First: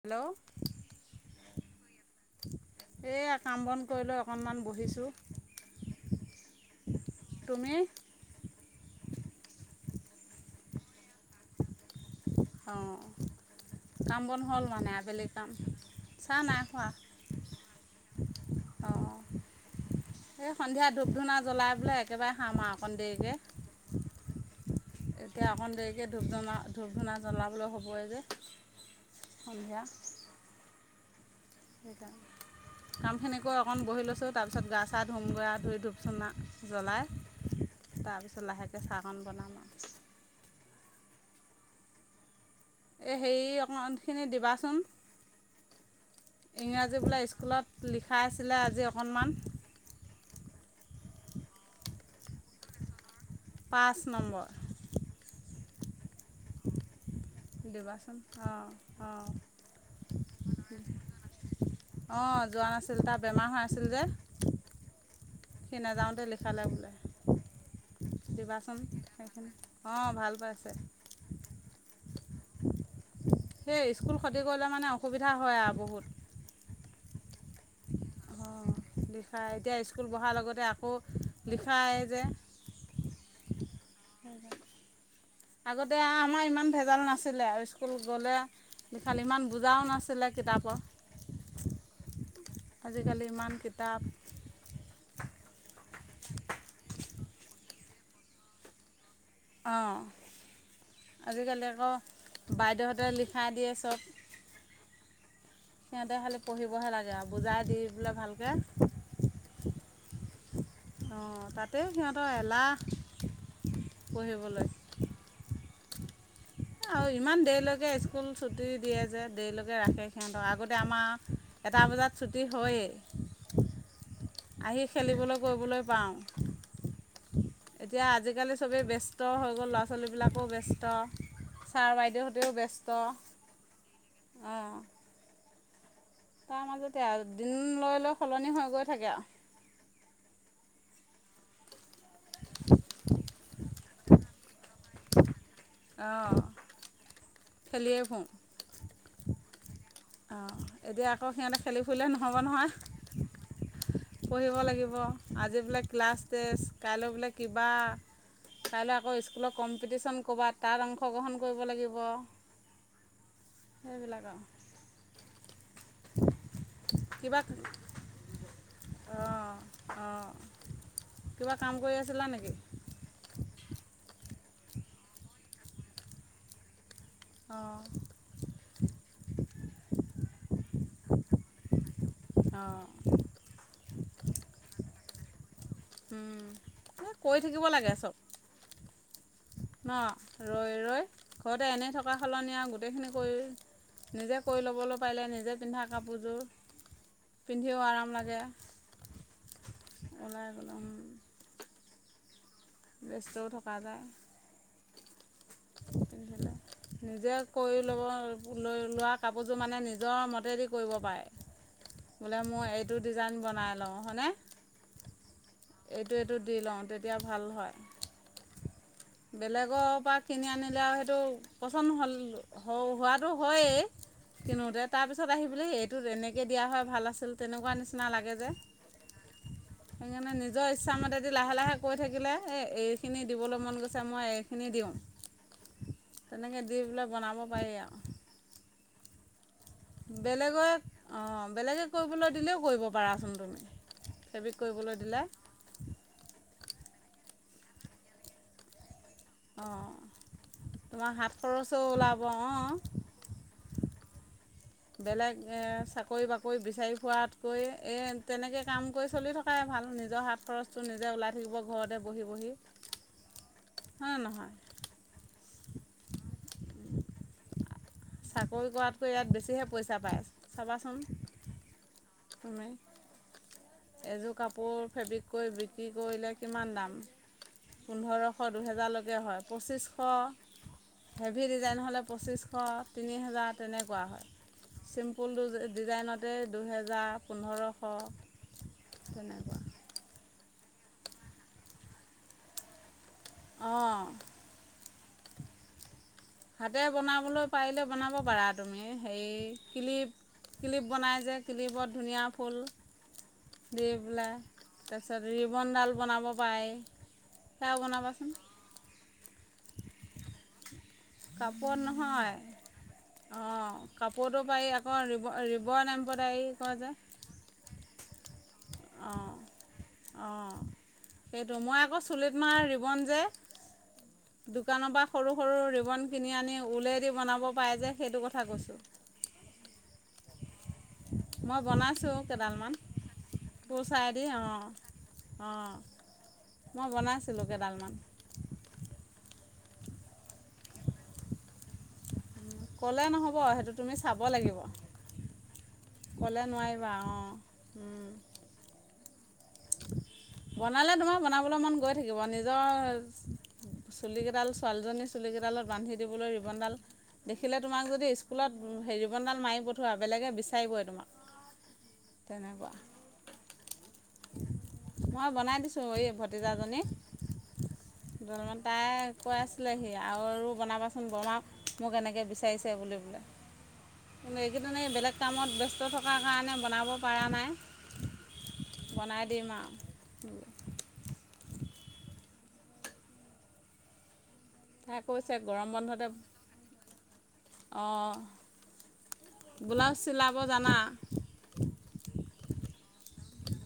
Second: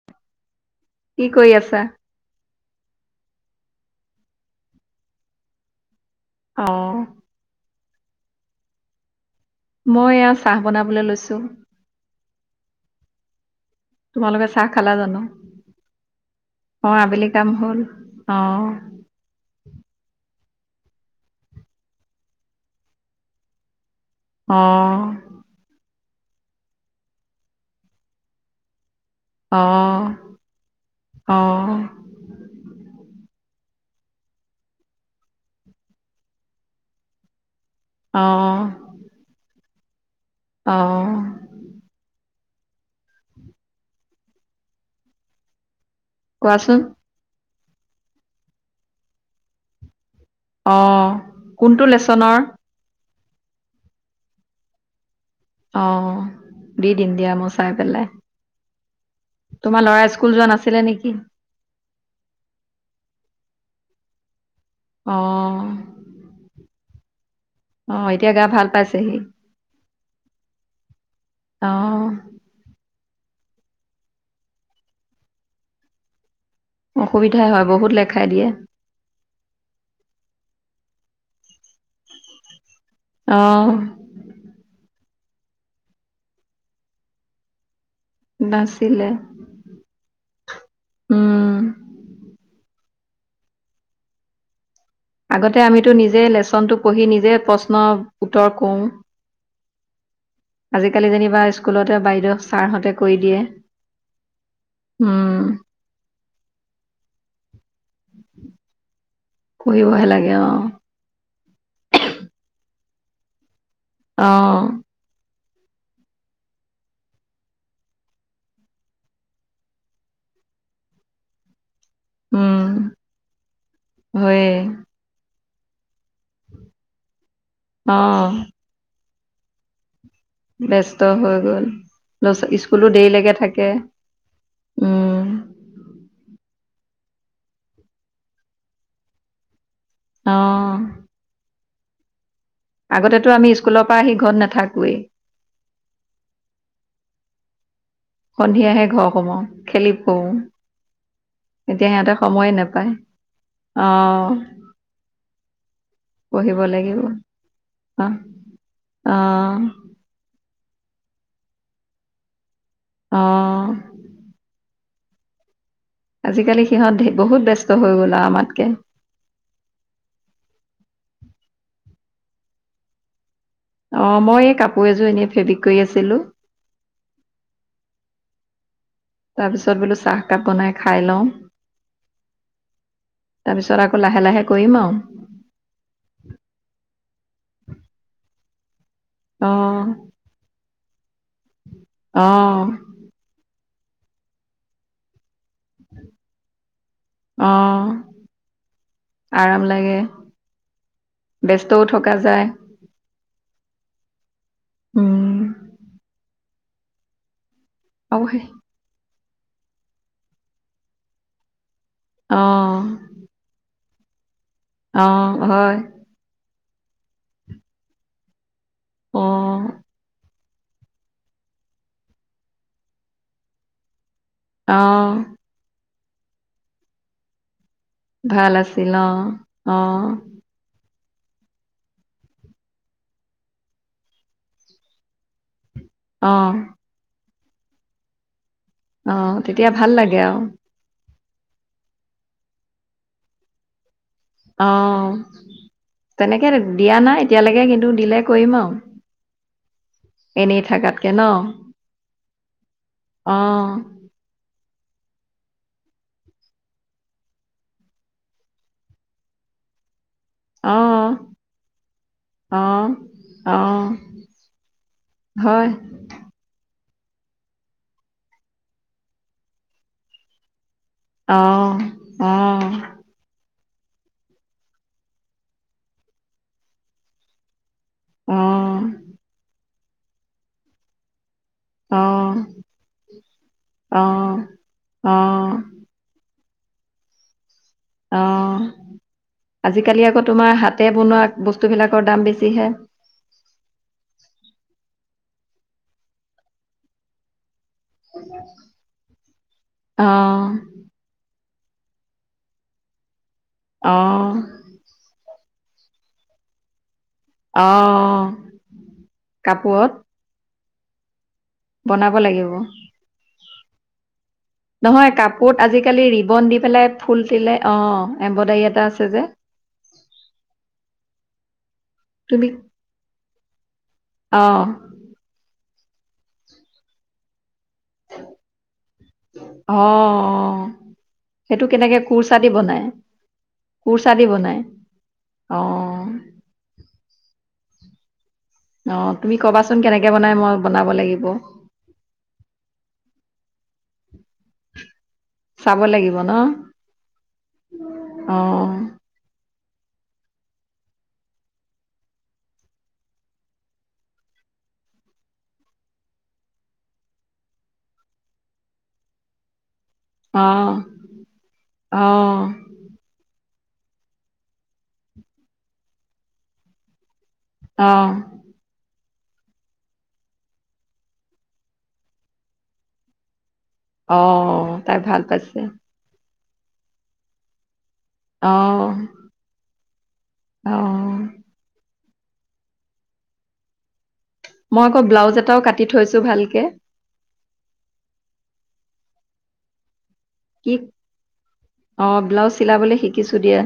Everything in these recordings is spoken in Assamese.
হেল্ল' কি কৰি আছা? এইয়া কাম বন কৰি লৈ অকণমান বহিছোঁ, অ', তুমি? মই এয়া চাহ বনাবলৈ লৈছোঁ। অ কাম বন হল চাহ মানে, খালা জানো? আবেলি কাম। চাহ নাই খোৱা অ আবেলি কাম হল অহ অঁ এই সন্ধিয়া ধূপ ধূনা জ্বলাই বোলে একেবাৰে খাম আৰু অকণ দেৰিকে। অঁ এতিয়া অকণ দেৰিকৈ ধূপ ধনা ধূপ ধূনা জ্বলাবলৈ হ'বই যে। সন্ধিয়া অহ অহ কৈ অকণ বহি লৈছোঁ, তাৰপিছত গা চা ধুম গৈ আওঁ ধুই ধূপ চনা জ্বলাই তাৰপিছত অ', লাহেকে চাহ কণ বনাম আৰু অ এ হেৰি অকমান খিনি দিবাচোন। কোৱাচোন? ইংৰাজী বোলে স্কুলত লিখাইচিলে আজি অকণমান। অ কোনটো লেচনৰ পাঁচ নম্বৰ। অ দি দিম দিয়া মোৰ চাই পেলাই, দিবাচোন অঁ অঁ তোমাৰ লৰা স্কুল যোৱা নাছিলে নেকি? অ যোৱা নাছিল তাৰ বেমাৰ হৈ আ আছিল যে, অ', সি নাযাওঁতে লিখালে বোলে। অ এতিয়া গা ভাল দিবাচোন পাইছেহি? সেইখিনি অঁ ভাল পাইছে অহ সেই স্কুল ক্ষতি কৰিলে মানে অসুবিধা হয় আৰু বহুত। অসুবিধাই হয় বহুত লেগ অঁ লিখা এতিয়া স্কুল বহাৰ লগতে আকৌ লিখাই যে। অহ আগতে আমাৰ ইমান ভেজাল নাছিলে আৰু স্কুল গ'লে নাছিলে। বিশাল ইমান বুজাও নাছিলে কিতাপৰ। উম। আজিকালি ইমান কিতাপ। আগতে আমিতো নিজে লেচনটো পঢ়ি নিজে প্ৰশ্নৰ উত্তৰ কওঁ। অঁ আজিকালি যেনিবা আজিকালি আকৌ স্কুলতে বাইদেউ ছাৰহঁতে বাইদেউহঁতে কৰি দিয়ে। লিখাই চব উম, সিহঁতে খালি পঢ়িবহে লাগে আৰু বুজাই দি বোলে ভালকে এ অ। অঁ পঢ়িবলে অ', আৰু ইমান দেৰিলৈকে স্কুল ছুটি দিয়ে যে, দেৰিলৈকে ৰাখে সিহঁতক আগতে আমাৰ। এটা বজাত ছুটি উম। হয়েই হয়ে আহি খেলিবলৈ কৰিবলৈ পাওঁ। এতিয়া অ', আজিকালি চবেই ব্যস্ত হৈ গল, ল ব্যস্ত হৈ গল, লৰা বাইদেউহঁতেও চো ব্যস্ত স্কুলো দেৰিলৈকে থাকে। অঁ উম, তাৰ মাজতে আৰু দিন লৈ লৈ সলনি হৈ গৈ থাকে আও অ আগতেতো আমি স্কুলৰ পৰা আহি ঘৰত নাথাকোৱেই। অহ সন্ধিয়াহে ঘৰ সোমও। খেলি পো, অঁ এতিয়া আকৌ সিহঁতে খেলি এতিয়া ফুৰিলে সিহঁতে নহ'ব সময়ে নহয় নাপায়। অ', পঢ়িব লাগিব, আজি বোলে ক্লাছ পঢ়িব টেষ্ট লাগিব কাইলৈ বোলে কিবা। অ', কাইলৈ আকৌ স্কুলত অ', কম্পিটিশ্যন ক'ৰবাত তাত অংশগ্ৰহণ কৰিব লাগিব। অ'। সেইবিলাক আৰু আজিকালি সিহঁত বহুত ব্যস্ত হৈ গ'ল আৰু আমাতকে। অ' অ' কিবা কাম কৰি আছিলা নেকি? অ' মই এই কাপোৰ এযোৰ এনেই ফেব্ৰিক কৰি আছিলো। অ' তাৰপিছত বোলো চাহকাপ বনাই খাই লওঁ। অঁ তাৰপিছত আকৌ লাহে লাহে কৰিম আও। এই কৰি থাকিব লাগে চব ন ৰয় ৰয় ঘৰতে এনেই থকা অ অ সলনি আৰু গোটেইখিনি কৰি। নিজে কৰি ল'বলৈ পাৰিলে। নিজে পিন্ধা কাপোৰযোৰ, অ পিন্ধিও আৰম লাগে। আৰাম লাগে ওলাই গ'লে ব্যস্তও থকা যায়। গাজা উম নিজে কৰি ল'ব আৰু সেই লৈ লোৱা। কাপোৰযোৰ মানে নিজৰ মতেদি কৰিব পাৰে, অ বোলে মোৰ এইটো ডিজাইন বনাই লওঁ। হয় নে? অহ হয়। লওঁ তেতিয়া ভাল হয়। অ বেলেগৰ পা কিনি আনিলে আৰু সেইটো পচন্দ হ'ল হোৱাটো হয়েই অ কিনোতে তাৰ পিছত আহিবি এইটোত এনেকে দিয়া হয় ভাল আছিল তেনেকুৱা নিচিনা। লাগে যে ভাল আছিল অ' অ'। যদি লাহে লাহে কৈ থাকিলে এই এইখিনি দিবলৈ মন গৈছে, মই এইখিনি দিওঁ। অ তেনেকে দি পেলাই বনাব পাৰি আও। অ' তেতিয়া ভাল লাগে আও। অ' বেলেগে কৰিবলৈ দিলেও কৰিব পাৰাচোন তুমি? ফেব্ৰিক কৰিবলৈ অ' দিলে তেনেকে দিয়া নাই এতিয়ালৈকে কিন্তু দিলে কৰিম আও। অঁ এনেই থাকাতকে ন। অৱ অহ বেলেগ এ চাকৰি বাকৰি বিচাৰি খোৱাতকৈ, এই তেনেকে কাম কৰি চলি থকাই ভাল। নিজৰ হাত খৰচটো নিজে অ', ওলাই থাকিব ঘৰতে বহি বহি। অ', অ', হ নে নহয়। হয়। [unintelligible] চাকৰি কৰাতকৈ ইয়াত বেছিহে পইচা পায় চাবা। অহ অহ। এযোৰ কাপোৰ ফেব্ৰিক কৰি বিক্ৰী কৰিলে কিমান দাম? অ', পোন্ধৰশ দুহেজাৰলৈকে হয় পঁচিশ। হেভি ডিজাইন হ'লে অ', পঁচিছশ। তিনি হেজাৰ তেনেকুৱা হয়, অ', চিম্পুল ড ডিজাইনতে দুহেজাৰ পোন্ধৰ। অ' আজিকালি আকৌ তোমাৰ হাত। তাতে বনোৱা বস্তুবিলাকৰ দাম বেছি হে। অ' হাতে বনাবলৈ পাৰিলে বনাব পাৰা তুমি হেৰি ক্লিপ অ', ক্লিপ বনাই যে। ক্লিপ অত ধুনীয়া ফুল দি অ', পেলাই তাৰ পিছত ৰি বন ডাল বনাব পাৰে, সেইবোৰ অ', বনাবাচোন। কাপোৰত কাপোৰত বনাব নহয়। লাগিব। অঁ কাপোৰটো পাৰি আকৌ নহয়। ৰিব কাপোৰত ৰিবন আজিকালি এম্ব্ৰইডাৰী ৰিবন দি কয় যে পেলাই ফুল দিলে। অ'! এম্বইদেৰী এটা আছে যে। অ'! সেইটো, মই আকৌ চুলিত তুমি মাৰা ৰিবন যে অ', দোকানৰ পৰা সৰু, সৰু ৰিবন কিনি আনি উলে দি বনাব পাৰে যে সেইটো কথা কৈছোঁ। অ', অ', সেইটো কেনেকে? কুৰ্চা দি বনাই। কুৰ্চা দি অ'! অ'! মই বনাইছিলোঁ। কেইডালমান। অ'! তুমি কবাচোন কেনেকে বনাই, মই বনাব লাগিব। ক'লে নহ'ব, সেইটো তুমি চাব লাগিব। চাব লাগিব ক'লে ন'? নোৱাৰিবা অঁ উম অ'! বনালে তোমাৰ বনাবলৈ মন গৈ থাকিব। নিজৰ চুলি কেইডাল, ছোৱালীজনীৰ চুলি কেইডালত বান্ধি দিবলৈ ৰিবনডাল দেখিলে তোমাক যদি, স্কুলত হেৰি ৰিবন ডাল মাৰিব চোৱা বেলেগে অ বিচাৰিবই অ তোমাক। মই বনাই দিছোঁ, এই ভতিজাজনী। অ তাই কৈ আছিলেহি আৰু বনাবাচোন বৰমা! মোক এনেকৈ বিচাৰিছে বুলি বোলে। অ কিন্তু, এইকেইদিন তাই বেলেগ ভাল কামত পাইছে ব্যস্ত থকাৰ কাৰণে বনাব পৰা নাই। অ'! বনাই দিম আৰু অ'! মই তাই আকৌ ব্লাউজ কৈছে এটাও গৰম কাটি বন্ধতে থৈছোঁ ভালকে। অঁ ব্লাউজ চিলাব জানা? চিলাবলে শিকিছোঁ দিয়া।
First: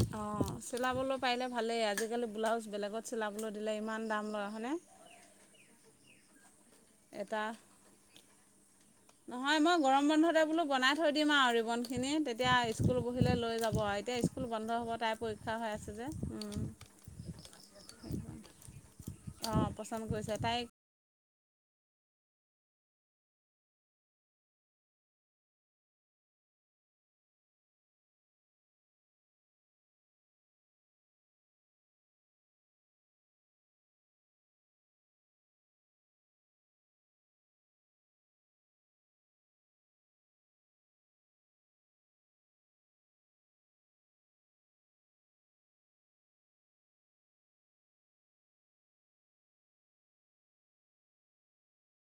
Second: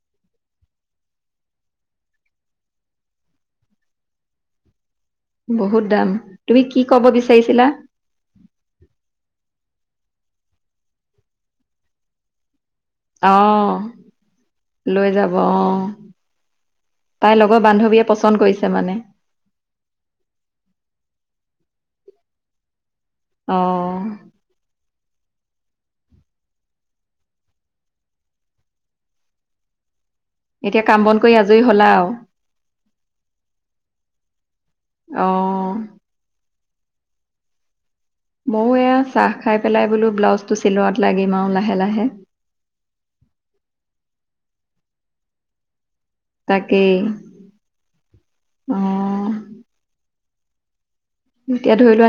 অ'! চিলাবলৈ পাৰিলে ভালেই, আজিকালি ব্লাউজ বেলেগত চিলাবলৈ দিলে ইমান দাম লয় হয়নে? বহুত দাম। তুমি কি কব এটা বিচাৰিছিলা? নহয় মই গৰম বন্ধতে বোলো বনাই থৈ দিম আৰু ৰিবন খিনি। তেতিয়া স্কুল বহিলে অ লৈ যাব আৰু এতিয়া স্কুল বন্ধ হ'ব লৈ তাই যাব অ পৰীক্ষা হৈ আছে যে। তাইৰ লগৰ বান্ধৱীয়ে পচন্দ কৰিছে মানে। অঁ পচন্দ কৰিছে তাইক অ'! এতিয়া কাম বন কৰি আজৰি হ'লা আও? অ'! মইয়ো এয়া, চাহ খাই পেলাই বোলো ব্লাউজটো চিলোৱাত লাগিম আও লাহে, লাহে। [inaudible] তাকেই। অ'! অ'! এতিয়া ধৰি লোৱা